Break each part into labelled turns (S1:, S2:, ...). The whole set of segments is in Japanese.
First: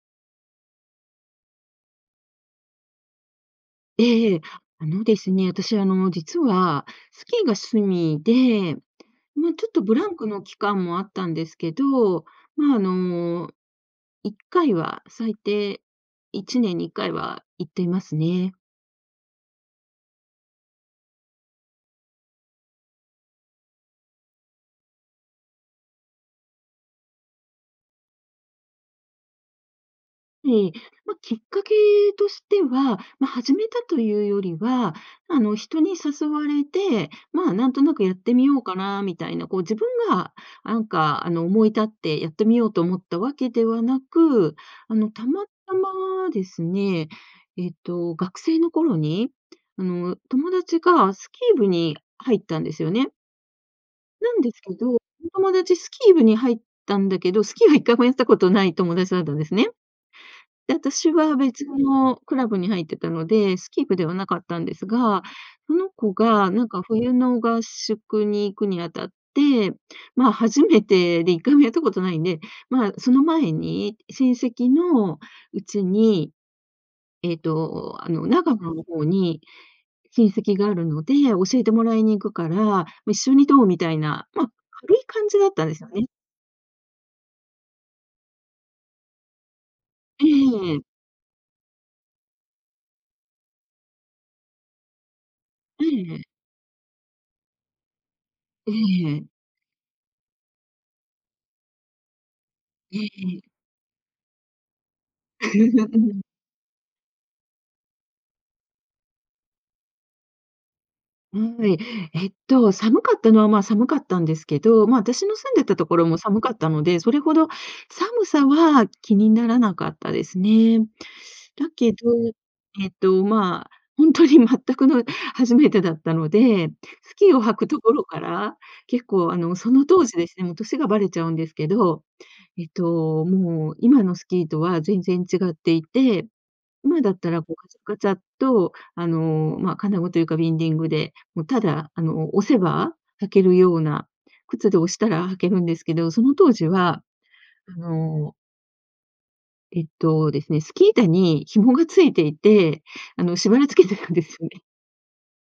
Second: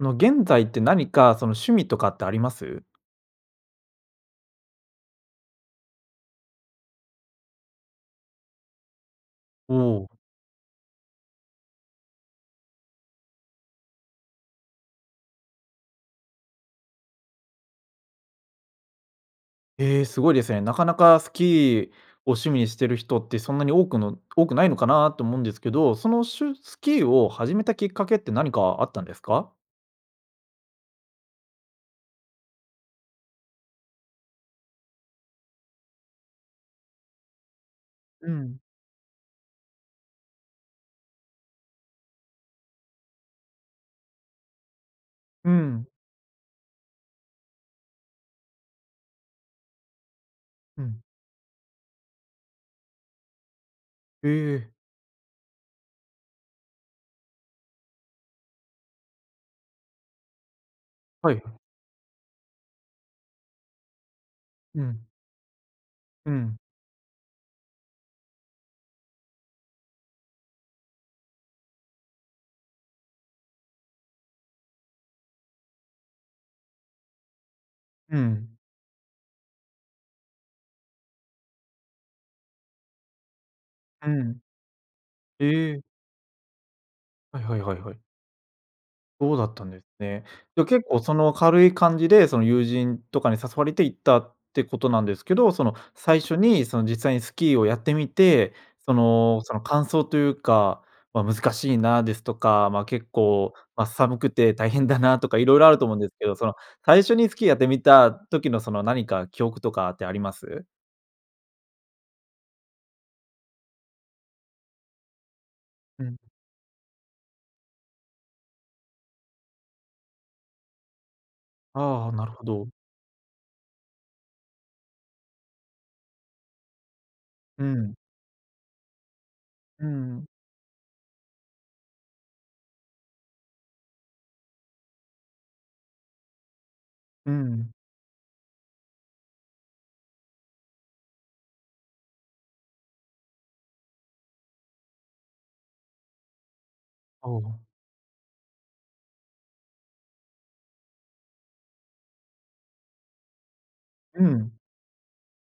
S1: あの、現在って何かその趣味とかってあります？
S2: ええええ。あのですね、私あの、実は、スキーが趣味で、ま、ちょっ
S1: お
S2: とブラ
S1: お。
S2: ンクの期間もあったんですけど、ま、あの、1回は、最低1年に1回は行っていますね。
S1: え、すごいですね、なかなかスキーを趣味にしてる人ってそんなに多くの多くないのかなと思うんですけど、そのしゅスキーを始めたきっかけって、何かあったんですか？
S2: ええ。ま、きっかけとしては、ま、始めたというよりは、あの、人に誘われて、まあ、なんとなくやっ
S1: う
S2: てみよ
S1: ん。
S2: うかなみたいな、こう自分があんか、あの、思い立ってやってみようと思ったわけではなく、あの、たま
S1: う
S2: た
S1: ん。
S2: まですね、えっと、学生の頃に、あの、友達
S1: うん。
S2: がスキー部に入ったんですよね。
S1: え
S2: なんです
S1: え。
S2: けど、友達スキー部に入ったんだけど、スキーは1回もやったことない友達だったんですね。で、私
S1: はい
S2: は
S1: はい。
S2: 別のクラブに入ってたので、スキー部ではなかったんで
S1: う
S2: す
S1: ん。
S2: が、その子
S1: う
S2: が
S1: ん。
S2: なんか冬の合宿に行くにあたって、ま、初めてで1回もやったことないんで、ま、その前に、親戚の家に、えっと、あ
S1: う
S2: の長
S1: ん。
S2: 野の方に、親戚があるので教えてもらいに行くから、一緒にどう。みたい
S1: う
S2: な、
S1: ん。
S2: ま、軽い感じだったん
S1: へ
S2: で
S1: え。
S2: すよね。
S1: はいはいはいはい。そうだったんですね。
S2: え
S1: で、
S2: ええ
S1: 結
S2: え。
S1: 構その、軽い感じで、その友人とかに誘われて、行ったってことなんですけど。その、
S2: えええ
S1: 最
S2: え。
S1: 初にその、実際にスキーをやってみて、
S2: え
S1: そ
S2: えええ。
S1: の、その感想というか、ま、「難しいな」ですとか、まあ、
S2: ええ、
S1: 結
S2: ええ。
S1: 構、ま、「寒くて大変だな」とか、いろいろあると思うんです けど。その最初にスキーやってみた時の、その、何か記憶とかってあります？
S2: うん。ええっと、寒かったのは、まあ、寒かったんですけど、ま、私の住んでたとこ
S1: う
S2: ろ
S1: ん。
S2: も寒かったので、それほど寒さは、気にならなかったですね。だけど、
S1: ああ、なるほど。
S2: えっと、まあ、ほんとに全くの初めてだったので、スキーを履
S1: う
S2: くとこ
S1: ん。
S2: ろから、結構あの、そ
S1: う
S2: の当時
S1: ん。
S2: ですね、もう歳がばれちゃうんですけど、えっと、もう今のスキーとは全然違っていて。今だっ
S1: う
S2: たら、こうカ
S1: ん。
S2: チャカチャっと、あの、ま、金具というかビンディングで、もう、ただあの、押せば、履けるような靴で、押したら履けるんですけど。その当時は、
S1: ああ。
S2: あのえっと、ですね、スキー板に紐が付いていて、あの、縛り付けてるんで
S1: う
S2: すよ
S1: ん。
S2: ね。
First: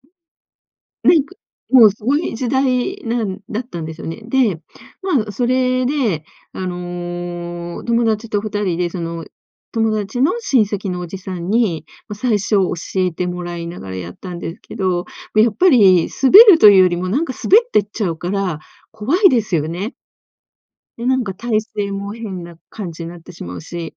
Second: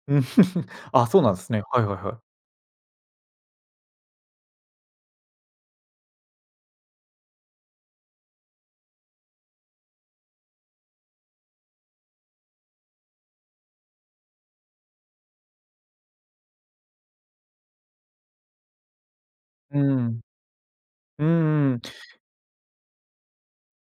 S1: ああ、
S2: ね
S1: そう
S2: い
S1: な
S2: く、
S1: んすね。はい
S2: もう、
S1: はい
S2: そ
S1: は
S2: う
S1: い。
S2: いう時代なんだったんですよね。で、ま、それであの、友達と二人でその友達の親戚のおじさんに、ま、最初教えてもらいながらやったんですけど、で、やっぱり滑るというよりも、なんか滑ってっちゃうから怖いですよ
S1: うー
S2: ね。
S1: ん。
S2: で、なん
S1: うん
S2: が体
S1: うんうん。
S2: 勢も変な感じなってしまうし。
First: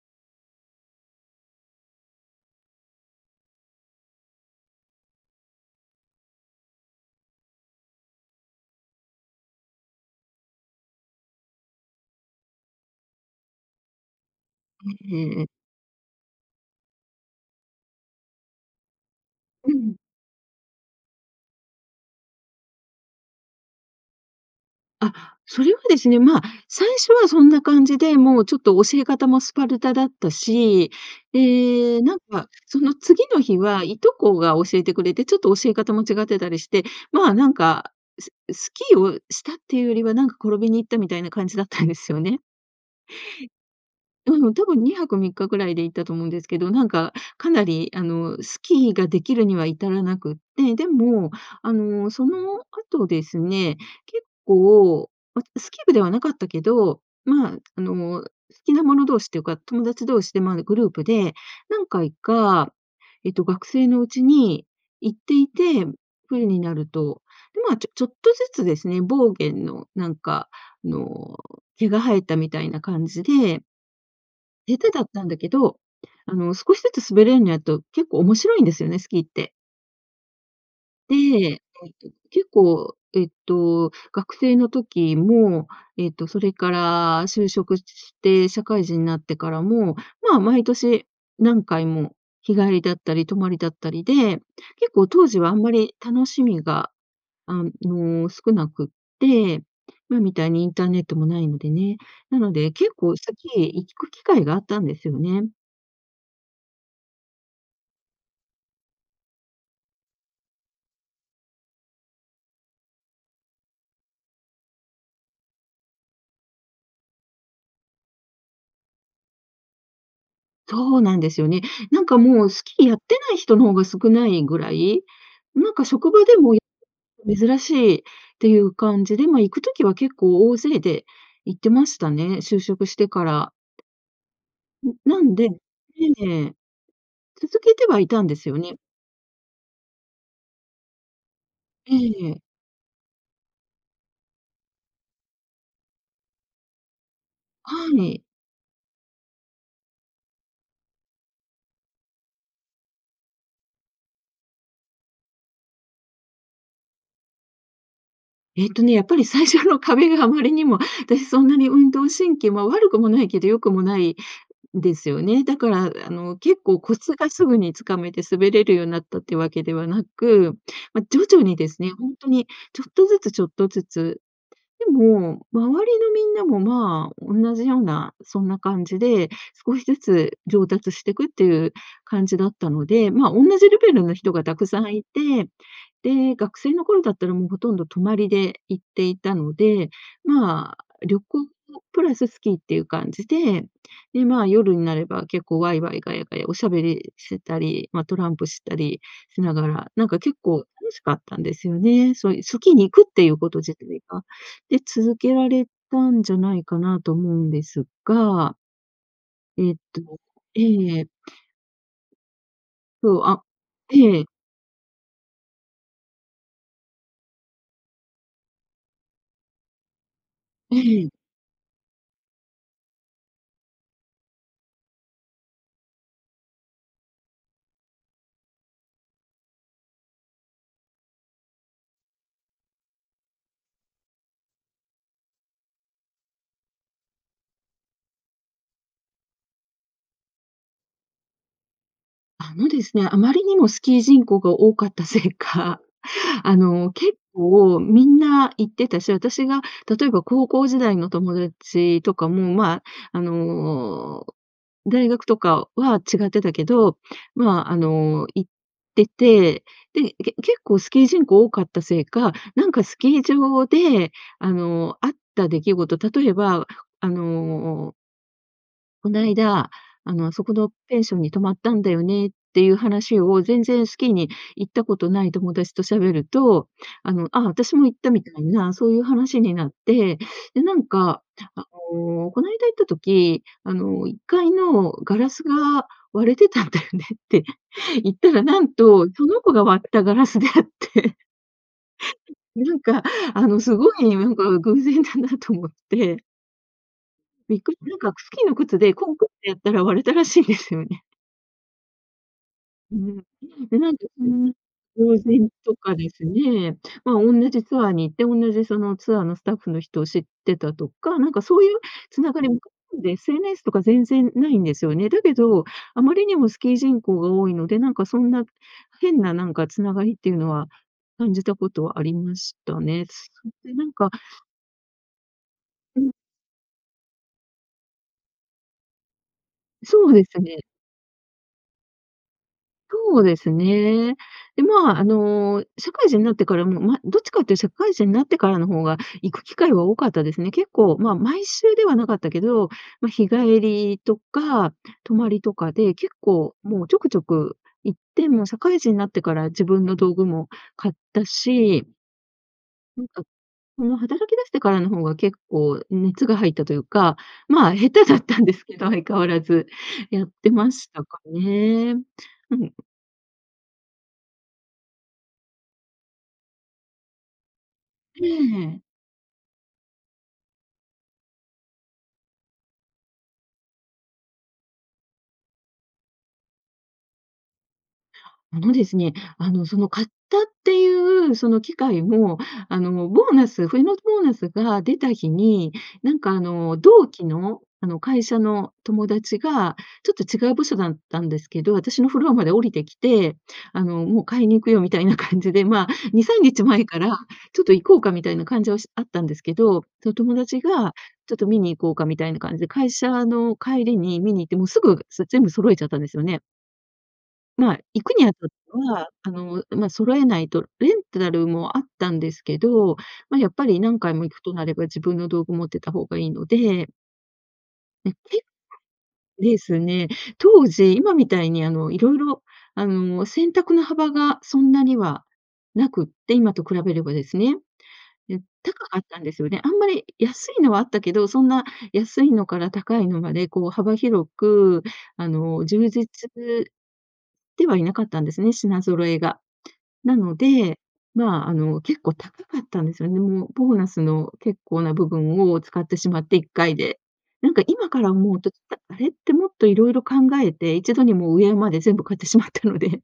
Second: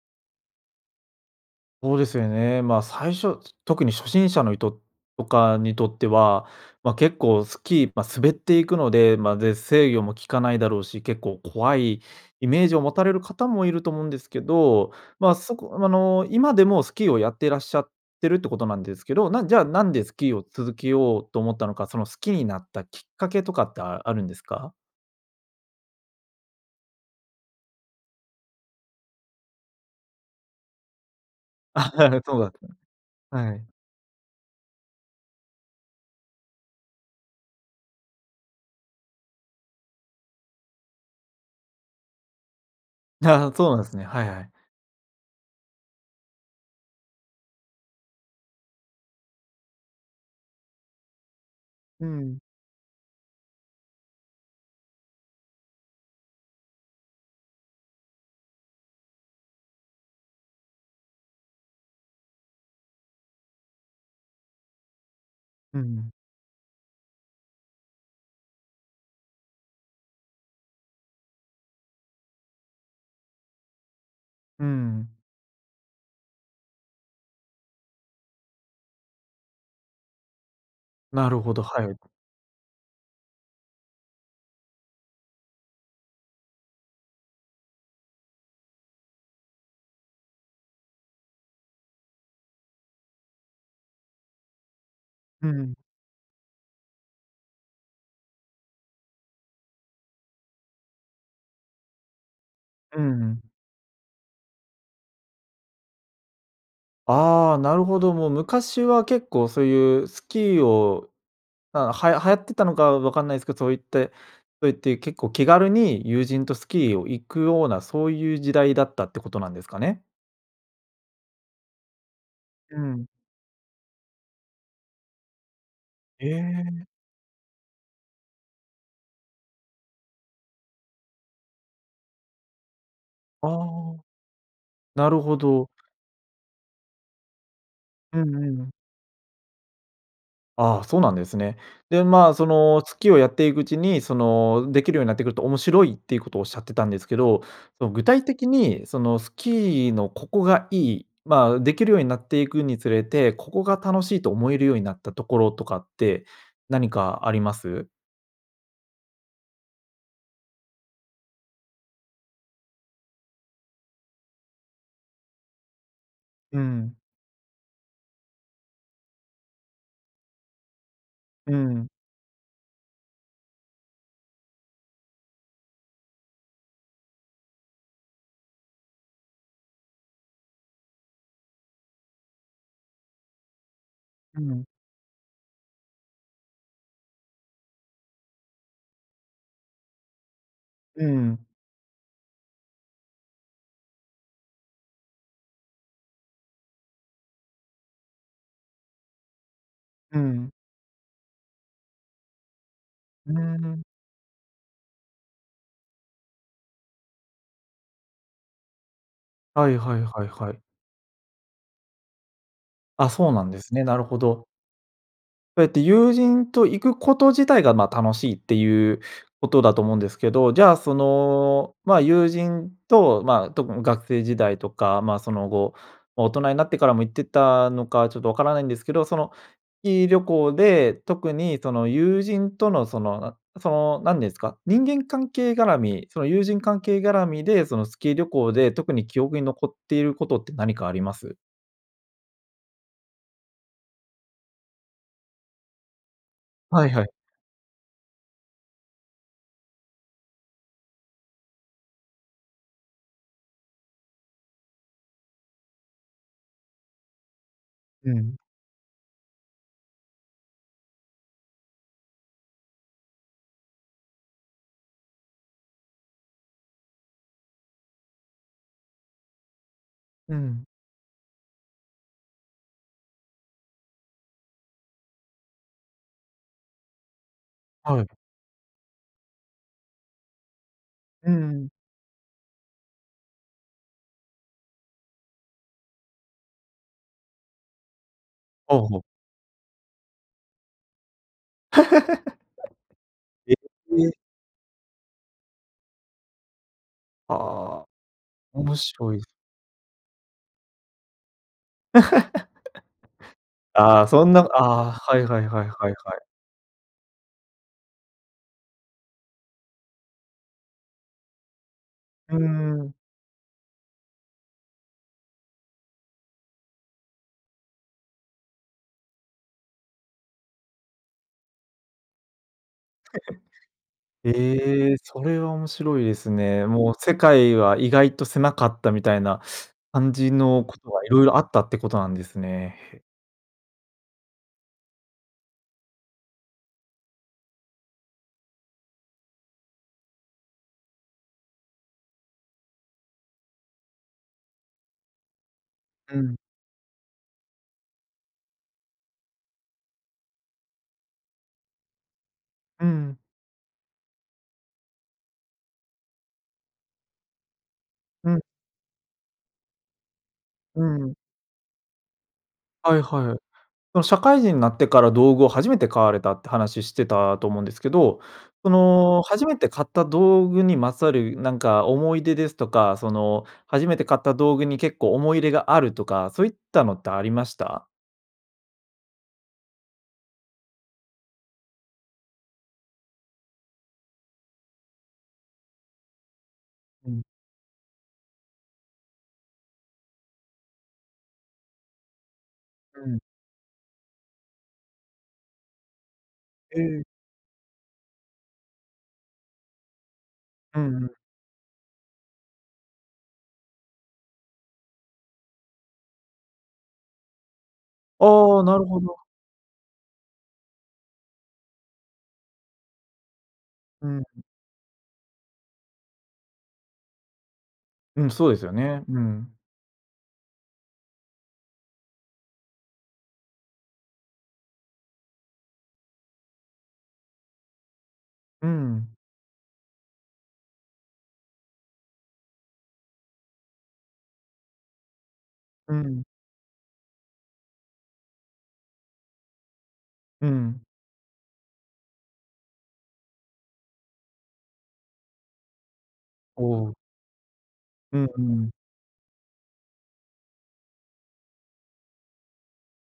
S1: ほうですよね。まあ、最初、つ特に初心者の人とかにとっては、ま、結構スキー、ま、滑っていくので、まあ、ぜ制御もきかないだろうし、結構怖いイメージを持たれる方もいると思うんですけど、
S2: え、え
S1: ま、
S2: えええ。
S1: そこ、あの、今でもスキーをやっていらっしゃってるってことなんですけど、なんじゃあ、
S2: う
S1: なん
S2: ん。
S1: でスキーを続けようと思ったのか、その好きになったきっかけとかって、ああるんですか？
S2: あ、それはですね、ま、最初はそんな感じで、もうちょっと教え方もスパルタだったし、
S1: あ、
S2: ええ、なん
S1: そうだ
S2: か、
S1: っ
S2: その次
S1: た
S2: の
S1: んは
S2: 日
S1: い。
S2: は、従兄弟が教えてくれて、ちょっと教え方も違ってたりして、まあ、なんか、すスキーをしたって言うよりは、なんか転びに行ったみたいな感じだったんですよね。
S1: じゃ、そうなんすね、はいは
S2: う
S1: い。
S2: ん、多分2泊3日ぐらいで行ったと思うんですけど、なんかかなりあの、スキーが出来るには至らなくって、でも、あ
S1: う
S2: の、そ
S1: ん。
S2: の後ですね、結構、ま、スキー部ではなかったけど、まあ、あの、好きな者同士っていうか、友達同士で、まあ、グループで何回か、えっと、学生のうちに行ってい
S1: う
S2: て、
S1: ん。
S2: 冬になると、で、まあ、ちょちょっとずつですね、ボーゲンのなんかあの、毛が生えたみたいな感じで
S1: う
S2: 下手だっ
S1: ん。
S2: たんだけど、あの、少しずつ滑れんにゃと、結構面白いんですよね、スキーって。で、
S1: なるほ
S2: え
S1: ど、は
S2: っ
S1: い。
S2: と、結構、えっと、学生の時も、えっとそれから就職しして、社会人になってからも、まあ、毎年何回も、日帰りだったり、泊まりだったりで、結構当時
S1: う
S2: はあんま
S1: ん。
S2: り楽しみが、あの少なくって、今みたいにインターネットも無いのでね。なので、結
S1: う
S2: 構
S1: ん
S2: ス
S1: うん。
S2: キー行く機会があったんですよね。
S1: ああ、なるほど、もう昔は結構そういうスキーをあ、はや流行ってたのかわかんないすけど、そういってそういって結構気軽に友人とスキーを行くような、そういう時代だったってことなんですかね？
S2: そうなんですよね。なんかもう、ス
S1: う
S2: キーやっ
S1: ん。
S2: てない人の方が少ないぐらい、なんか職場
S1: え
S2: でも、
S1: え。
S2: 珍しいっていう感じで、ま、行く時は結構大勢で行ってましたね、就職してか
S1: あ
S2: ら。
S1: あ。
S2: ん、
S1: な
S2: な
S1: る
S2: ん
S1: ほ
S2: で
S1: ど。
S2: ええ。続けてはい
S1: う
S2: たん
S1: ん
S2: です
S1: う
S2: よ
S1: ん。
S2: ね。
S1: ああ、そうなんですね。
S2: え
S1: で、ま
S2: ええ
S1: あ、
S2: え。
S1: その、スキーをやっていくうちに、その、できるようになってくると面白いっていうことをおっしゃってたんですけど、そ
S2: は
S1: の具体
S2: い。
S1: 的に、そのスキーのここがいい、まあ、できるようになっていくにつれて、ここが楽しいと思えるようになったところとかって何かあります？
S2: えっとね、やっぱり最初の壁があまりにも、私そんなに運動神経まあ、悪くもないけど良くもないんですよね。だからあの結
S1: う
S2: 構
S1: ん。
S2: コツがすぐに掴めて滑れるようになったっていうわけではなく、ま、徐々
S1: う
S2: にです
S1: ん。
S2: ね、ほんとにちょっとずつ、ちょっとずつ、でも、周りのみんなもまあ、おんなじような、そんな感じで。少しずつ上達してくっていう感じだったので、まあ、おんなじレベルの人
S1: う
S2: が
S1: ん。
S2: 沢山いて、で、学生の頃だったら、もうほとんど泊まりで行っていたので、まあ
S1: う
S2: 旅
S1: ん。
S2: 行とプラススキーっていう感じで、で、まあ夜になれば結構ワイワイガヤガヤお喋りしてたり、まあトランプしたりしながら、なん
S1: う
S2: か結
S1: ん。
S2: 構楽しかったんですよね、そういうスキーに行くってい
S1: うー
S2: うこと自
S1: ん。
S2: 体が、で、続けられたんじゃないかなと思うんですが。
S1: は
S2: えっ
S1: いはい
S2: と
S1: はいはい。
S2: ええ。
S1: あ、
S2: そう
S1: そうな
S2: あ
S1: んですね、なるほ
S2: ええ。
S1: ど。えっと友人と行くこと自体が、ま、楽しいっていうことだと思うんですけど。じゃ
S2: う
S1: あそ
S2: ん。
S1: の、ま、友人と、ま、特ん学生時代とか、ま、その後、大人になってからも行ってたのかちょっとわからないんですけど、そのキー旅行で、特にその友人とのそのなそのなんですか、人間関係がらみ、その友人関係がらみで、そのスキー旅行で特に記憶に残っていることって何かあります？
S2: あのですね、あまりにもスキー人口が多かったせいか、あ
S1: はい
S2: の、
S1: はい。
S2: 結構みんな行ってたし、私が例えば高校時代の友達とかも、ま、あの、大学とかは違ってたけど、まあ、あ
S1: う
S2: の、
S1: ん。
S2: 行ってて、で、け結構スキー人口多かったせいか、なんかスキー場であの、あった出来事、例えばあの「こないだ、あの、
S1: う
S2: そこ
S1: ん。
S2: のペンションに泊まったんだよね」っていう話を全然スキーに行ったことない友達と喋ると、あの、「ああ、私も行っ
S1: はい。
S2: た」みたいな、そういう話になって、で、なんか、
S1: う
S2: あ
S1: ん。
S2: の、「こないだ行った時、あの1階のガラスが割れてたんだよね」って言ったら、なん
S1: ほうほう。
S2: と、その子が割ったガラスであって。なんか あ
S1: え、
S2: のすご
S1: え
S2: い
S1: え。
S2: なんか偶然だなと思って。びっくり、
S1: ああ、
S2: なんかスキーの
S1: 面
S2: 靴でコ
S1: 白
S2: ン
S1: い。
S2: クってやったら割れたらしいんですよね。うん。で、なん
S1: あ
S2: か
S1: あ、そ
S2: そう
S1: んな、ああ、はいは
S2: いう
S1: い はい
S2: と
S1: はい
S2: かで
S1: は
S2: す
S1: い。
S2: ね、まあ、おんなじツアーに行って、おんなじそのツアーのスタッフの人を知ってたとか、なんかそういう繋
S1: うー
S2: がりも
S1: ん。
S2: んで SNS とか全然無いんですよね。だけど、あまりにもスキー人口が多いので、なんかそんな変ななんか繋がりっていうのは、感じたことはありましたね。そしてなん か
S1: ええ、それは面
S2: う
S1: 白い
S2: ん。
S1: ですね。もう世界は意外と狭かったみたいな
S2: そ
S1: 感
S2: うで
S1: じ
S2: す
S1: の
S2: ね。
S1: ことが色々あったってことなんですね。
S2: そうですね。で、まあ、あの社会人になってからも、ま、どっちかって言う、社会人になってからの方が、行く機会は多かったですね。結構まあ、毎週ではなかったけど、ま、日帰りとか、泊まりとかで、結
S1: うん。
S2: 構もうちょくちょく行って、もう社会人になってから自分の道具も買ったし
S1: うん。
S2: その働き出してからの方が結構熱が入ったというか、まあ下手だっ
S1: う
S2: た
S1: ん。
S2: んですけど、相変わらず。やってま
S1: う
S2: した
S1: ん。
S2: かね。うん。
S1: はいはい。その社会人になってから道具を初めて買われたって話してたと思うんですけど、
S2: え
S1: そ
S2: え。
S1: の初めて買った道具にまつわるなんか思い出ですとか、その初めて買った道具に結構思い入れがあるとか、そういったのってありました？
S2: あのですね、あのその買ったっていうその機会も、あのもボーナス冬のボーナスが出た日に、なんかあの同
S1: うん。
S2: 期の、あの会社の友達が、ちょっと違う部署だったんですけど、私のフロアまで降りてき
S1: うん。
S2: て、あの「もう買いに行くよ」みたいな感じで、まあ2、3日
S1: え
S2: 前か
S1: え。
S2: ら、ちょっと行こうかみたいな感じょうしあったんですけど、その友達
S1: う
S2: が、
S1: んうん。
S2: ちょっと見に行こうかみたいな感じ、会社の帰りに見に行って、もうすぐ、そ全部揃えちゃったんですよね。まあ、行くにあた
S1: ああ、なるほ
S2: は
S1: ど。
S2: あの、んま、揃えないと、レンタルもあったんですけど、まあやっぱり何
S1: う
S2: 回
S1: ん。
S2: も行くとなれば、自分の道具持ってた方が良いので。ん、
S1: うん、
S2: け
S1: そうですよね、うん。
S2: ですね。当時、今みたいにあの色々、あの選択の幅が、そんなには無くって、今と比べればですね。え、
S1: う
S2: 高かっ
S1: ん。
S2: たんですよね、あんまり、安いのはあったけど、そんな安いのから高いのまで、こう幅広く、あの充
S1: う
S2: 実
S1: ん。
S2: ではいなかったんですね、品揃えが。なの
S1: う
S2: で、
S1: ん。
S2: まあ、あの結構高かったんですよね、もう、ボーナスの結構な部分を使ってしまっていっ
S1: お
S2: かい
S1: お。
S2: で。なんか今から
S1: うん
S2: 思う
S1: う
S2: と
S1: ん。
S2: あれってもっと色々考えて、一度にもう上まで全部買ってしまったので。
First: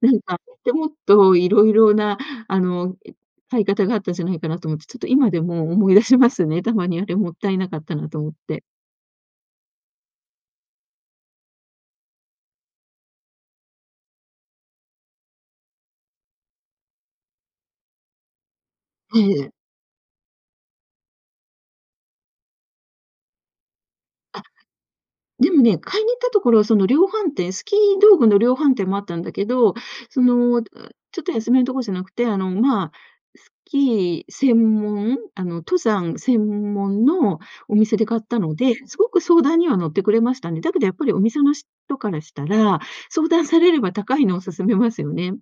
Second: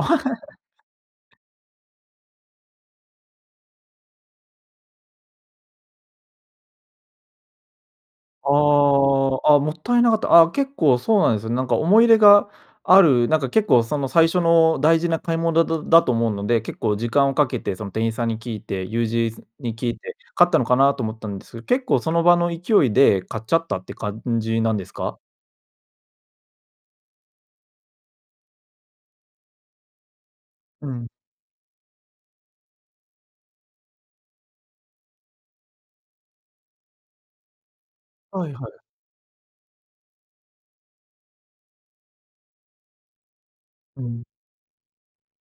S2: なんか、でもっ と色々なあの、買い方があったじゃないかなと思って、ちょっと今でも思い出しますね、たまに。あれもったいなかったなと思っ
S1: あ
S2: て。
S1: あ、あ、もったいなかった、あ結構そうなんすよね、なんか思い入れがある、なんか結構その最初の大事な買い物だだだと思うので、結構時間をかけて、その店員さんに聞いて、ゆう
S2: え
S1: じいず
S2: え。
S1: に聞いて、買ったのかなと思ったんです、結構その場の勢いで買っちゃったって感
S2: あ。
S1: じなんですか？
S2: でもね、買いに行ったところはその量販店スキー道具の量販店もあったんだけど、その、ち
S1: うん。
S2: ょっと安めのとこじゃなくて、あのまあスキー専門、あの登山専門のお店で買った
S1: はい
S2: の
S1: は
S2: で、
S1: い。
S2: 凄く相談には乗ってくれましたね、だけどやっぱりお店の人からしたら、相談されれば
S1: う
S2: 高
S1: ん。
S2: いのを勧めますよね。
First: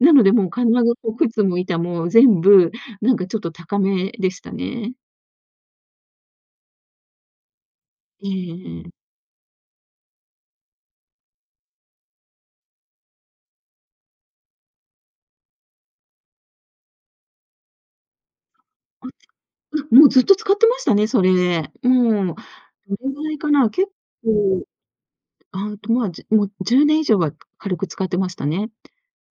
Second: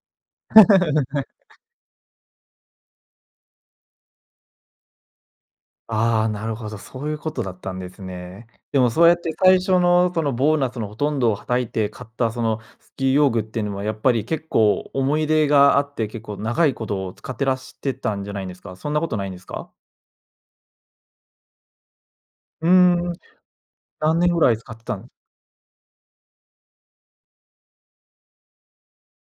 S2: なので、もう必ずお靴 も板も全部、なんかちょっと高めでしたね。
S1: ああ、なるほど、そういうことだったんです
S2: ええ、
S1: ね。で
S2: え
S1: も
S2: え。
S1: そうやって、最初のそのボーナスのほとんどをはたいて買ったそのスキー用具ってのは、やっぱり結構思い入れがあって、結構長いこと使ってらしてたんじゃないんですか？そんなこ
S2: [unintelligible]
S1: とないんですか？
S2: あ、ま、もうずっと使ってましたね、それ。うん。ど
S1: う
S2: れ
S1: ん、
S2: ぐらいかな、結
S1: 何年ぐらい
S2: 構。
S1: 使ってたん？
S2: あ、んと、まあ、じもう10年以上は、軽く使ってましたね。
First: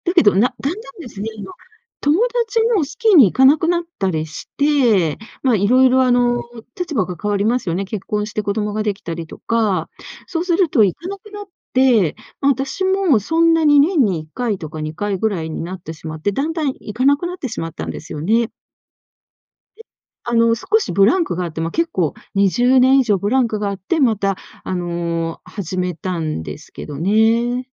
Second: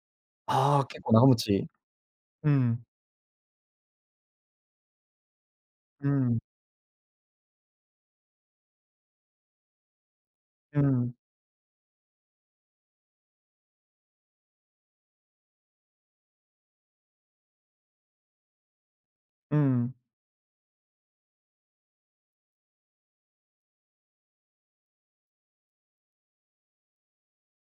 S2: だけど、なだ
S1: あ
S2: ん
S1: あ、
S2: だん
S1: 結
S2: で
S1: 構
S2: す
S1: 長
S2: ね、
S1: 持
S2: 今、
S1: ち。
S2: 友
S1: う
S2: 達
S1: ん。
S2: もスキーに行かなくなったりして、まあ、いろいろ
S1: う
S2: あ
S1: ん。
S2: の、立場が変わりますよね、結婚して子供ができたりとか、そうする
S1: う
S2: と行か
S1: ん。
S2: なくなって、まあ、私もそんなに年に1回とか2回ぐらいになってしまって、だんだん行かなくなってしまったんですよね。
S1: うん。
S2: あの、少しブランクがあって、ま、結構20年以上ブランクがあって、また、あの、始めたんですけどね。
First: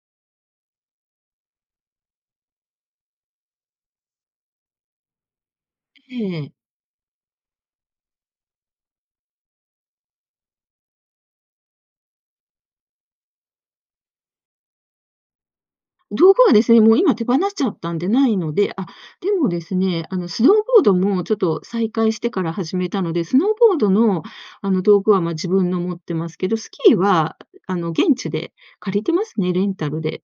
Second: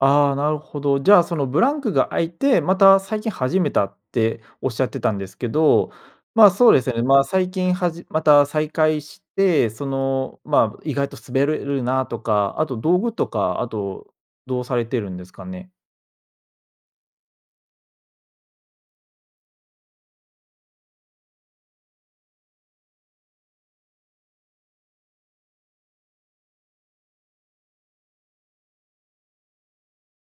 S1: ああ、なるほど、じゃあ、そのブランクが空いて、また最近始めたっておっしゃってたんですけど、
S2: え
S1: まあ、
S2: え。
S1: そうですよね、まあ、最近はじまた再開して、その、まあ、意外と滑れるなとか、あと道具とか、あと、どうされてるんですかね？
S2: 道具はですね、もう今手放しちゃったんでないので、あ、でもですね、あの、スノーボードもちょっと、再開してから始めたので、スノーボードの、あの、道具は、まあ、自分の持ってますけど、スキーは、あの、現地で借りてますね、レンタルで。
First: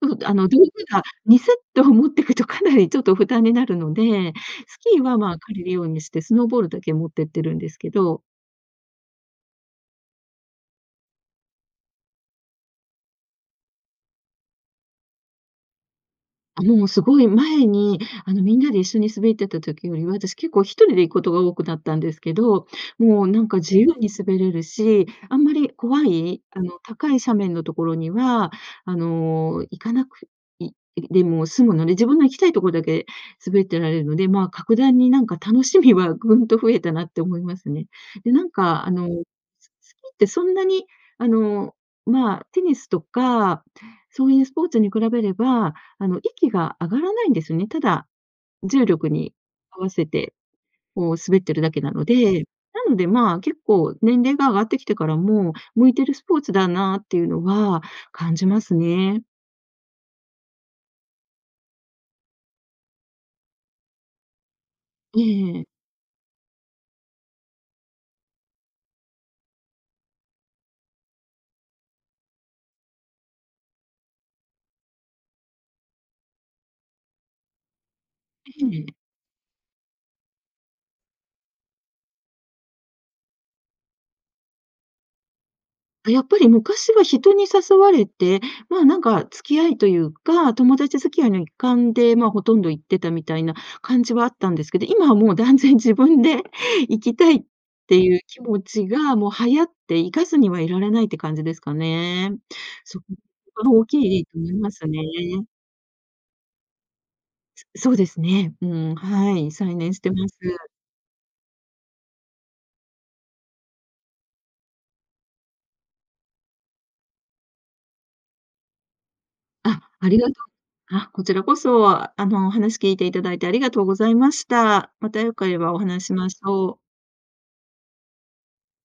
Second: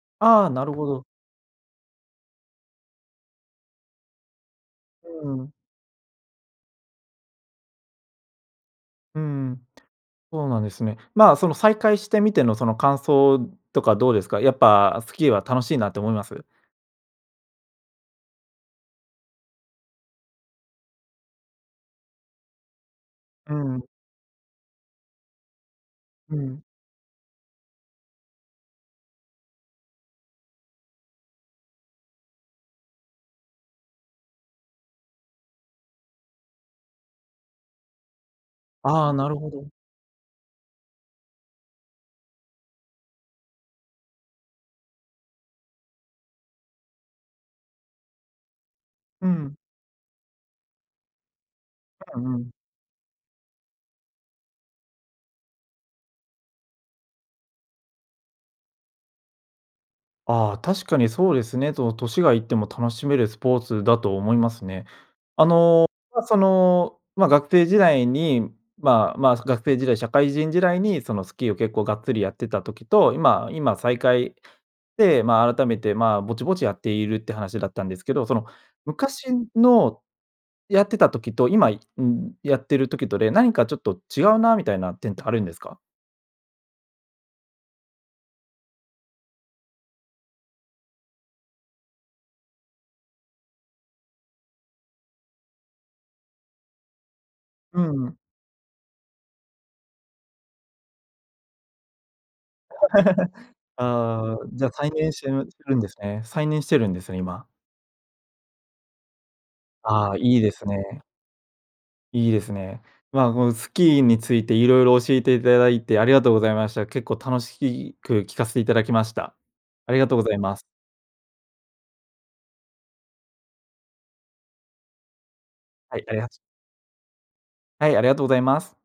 S2: うん、で、あ
S1: あ
S2: の、
S1: あ、
S2: 道具
S1: なるほ
S2: が、
S1: ど。
S2: 2セット持ってくとかなりちょっと負担になるので、スキーは、
S1: う
S2: まあ、
S1: んうん。
S2: 借りるようにして、スノーボードだけ持ってってるんですけど
S1: うん、そうなんですね。まあ、その再開してみてのその感想とかどうですか？やっぱスキーは楽しいなって思います？
S2: あ、もう凄い前に、あの、みんなで一緒に滑ってた時よりは、あたし結構1人で行くことが多くなったんですけど、もう、なん
S1: う
S2: か
S1: ん
S2: 自
S1: うん。
S2: 由に滑れるし、あんまり、怖
S1: う
S2: いあ
S1: ん。
S2: の、高い斜面のところには、あの、行かなくいいでも済むので、自分の行きたいとこだけ滑ってられるので、まあ、格段になんか、楽しみはぐんと増えたなって思いますね。で、なんか、あ
S1: あ
S2: の、
S1: あ、なるほど。
S2: すスキーってそんなに、あの、まあ、テニスとか、そうゆうスポーツに比べれば、あの、息が上がらないんですね。ただ、重力
S1: う
S2: に
S1: ん。
S2: 合わせてこう滑ってるだけなの
S1: ああ、う
S2: で、
S1: ん。
S2: なんで、まあ、結構年齢が上がってきてからも、向いてるスポーツだなってゆうのは感じますね。
S1: ああ、確かにそうですね、その、年がいっても楽しめるスポーツだと思いますね。
S2: え
S1: あ
S2: えええ。
S1: の、まあ、その、ま、学生時代に、まあまあ、学生時代、社会人時代に、その、スキーを結構がっつりやってた時と、今今再開、で、ま、改めて、まあ、ぼちぼちやっているって話だったんですけど、その、
S2: ええええ。
S1: 昔の、やってた時と今、いうん、やってる時とで、何かちょっと違うなみたいな点ってあるんですか？
S2: あ、やっぱり、昔は人に誘われて、まあ、なんか付き合いとゆうか、友達付き合いの一環で、まあ、ほとんど行ってたみたいな感じはあったんですけど、今はもう断然自分で行きたいっ
S1: う
S2: てゆ
S1: ん。
S2: う気持ちが、もうはやって、行かずにはいられないって感じですかね。そこ が大きい
S1: ああ、じゃ、
S2: ます
S1: 再
S2: ね。
S1: 燃してぬしてるんですね、再燃してるんですね、今。
S2: そうですね。うん、はい、再燃して
S1: ああ、
S2: ます。
S1: いいですね。いいですね。まあ、このスキーについていろいろ教えていただいてありがとうございました。結構楽しく聞かせていただきました。
S2: あ、
S1: ありが
S2: あ
S1: とう
S2: り
S1: ご
S2: がと
S1: ざ
S2: う
S1: います。
S2: あ、こちらこそ、あの、話聞いていただいてありがとうございました。また、良ければ、おは
S1: は
S2: な
S1: い、
S2: し
S1: あ
S2: し
S1: りが
S2: ま
S1: と
S2: しょう。
S1: はい、ありがとございます。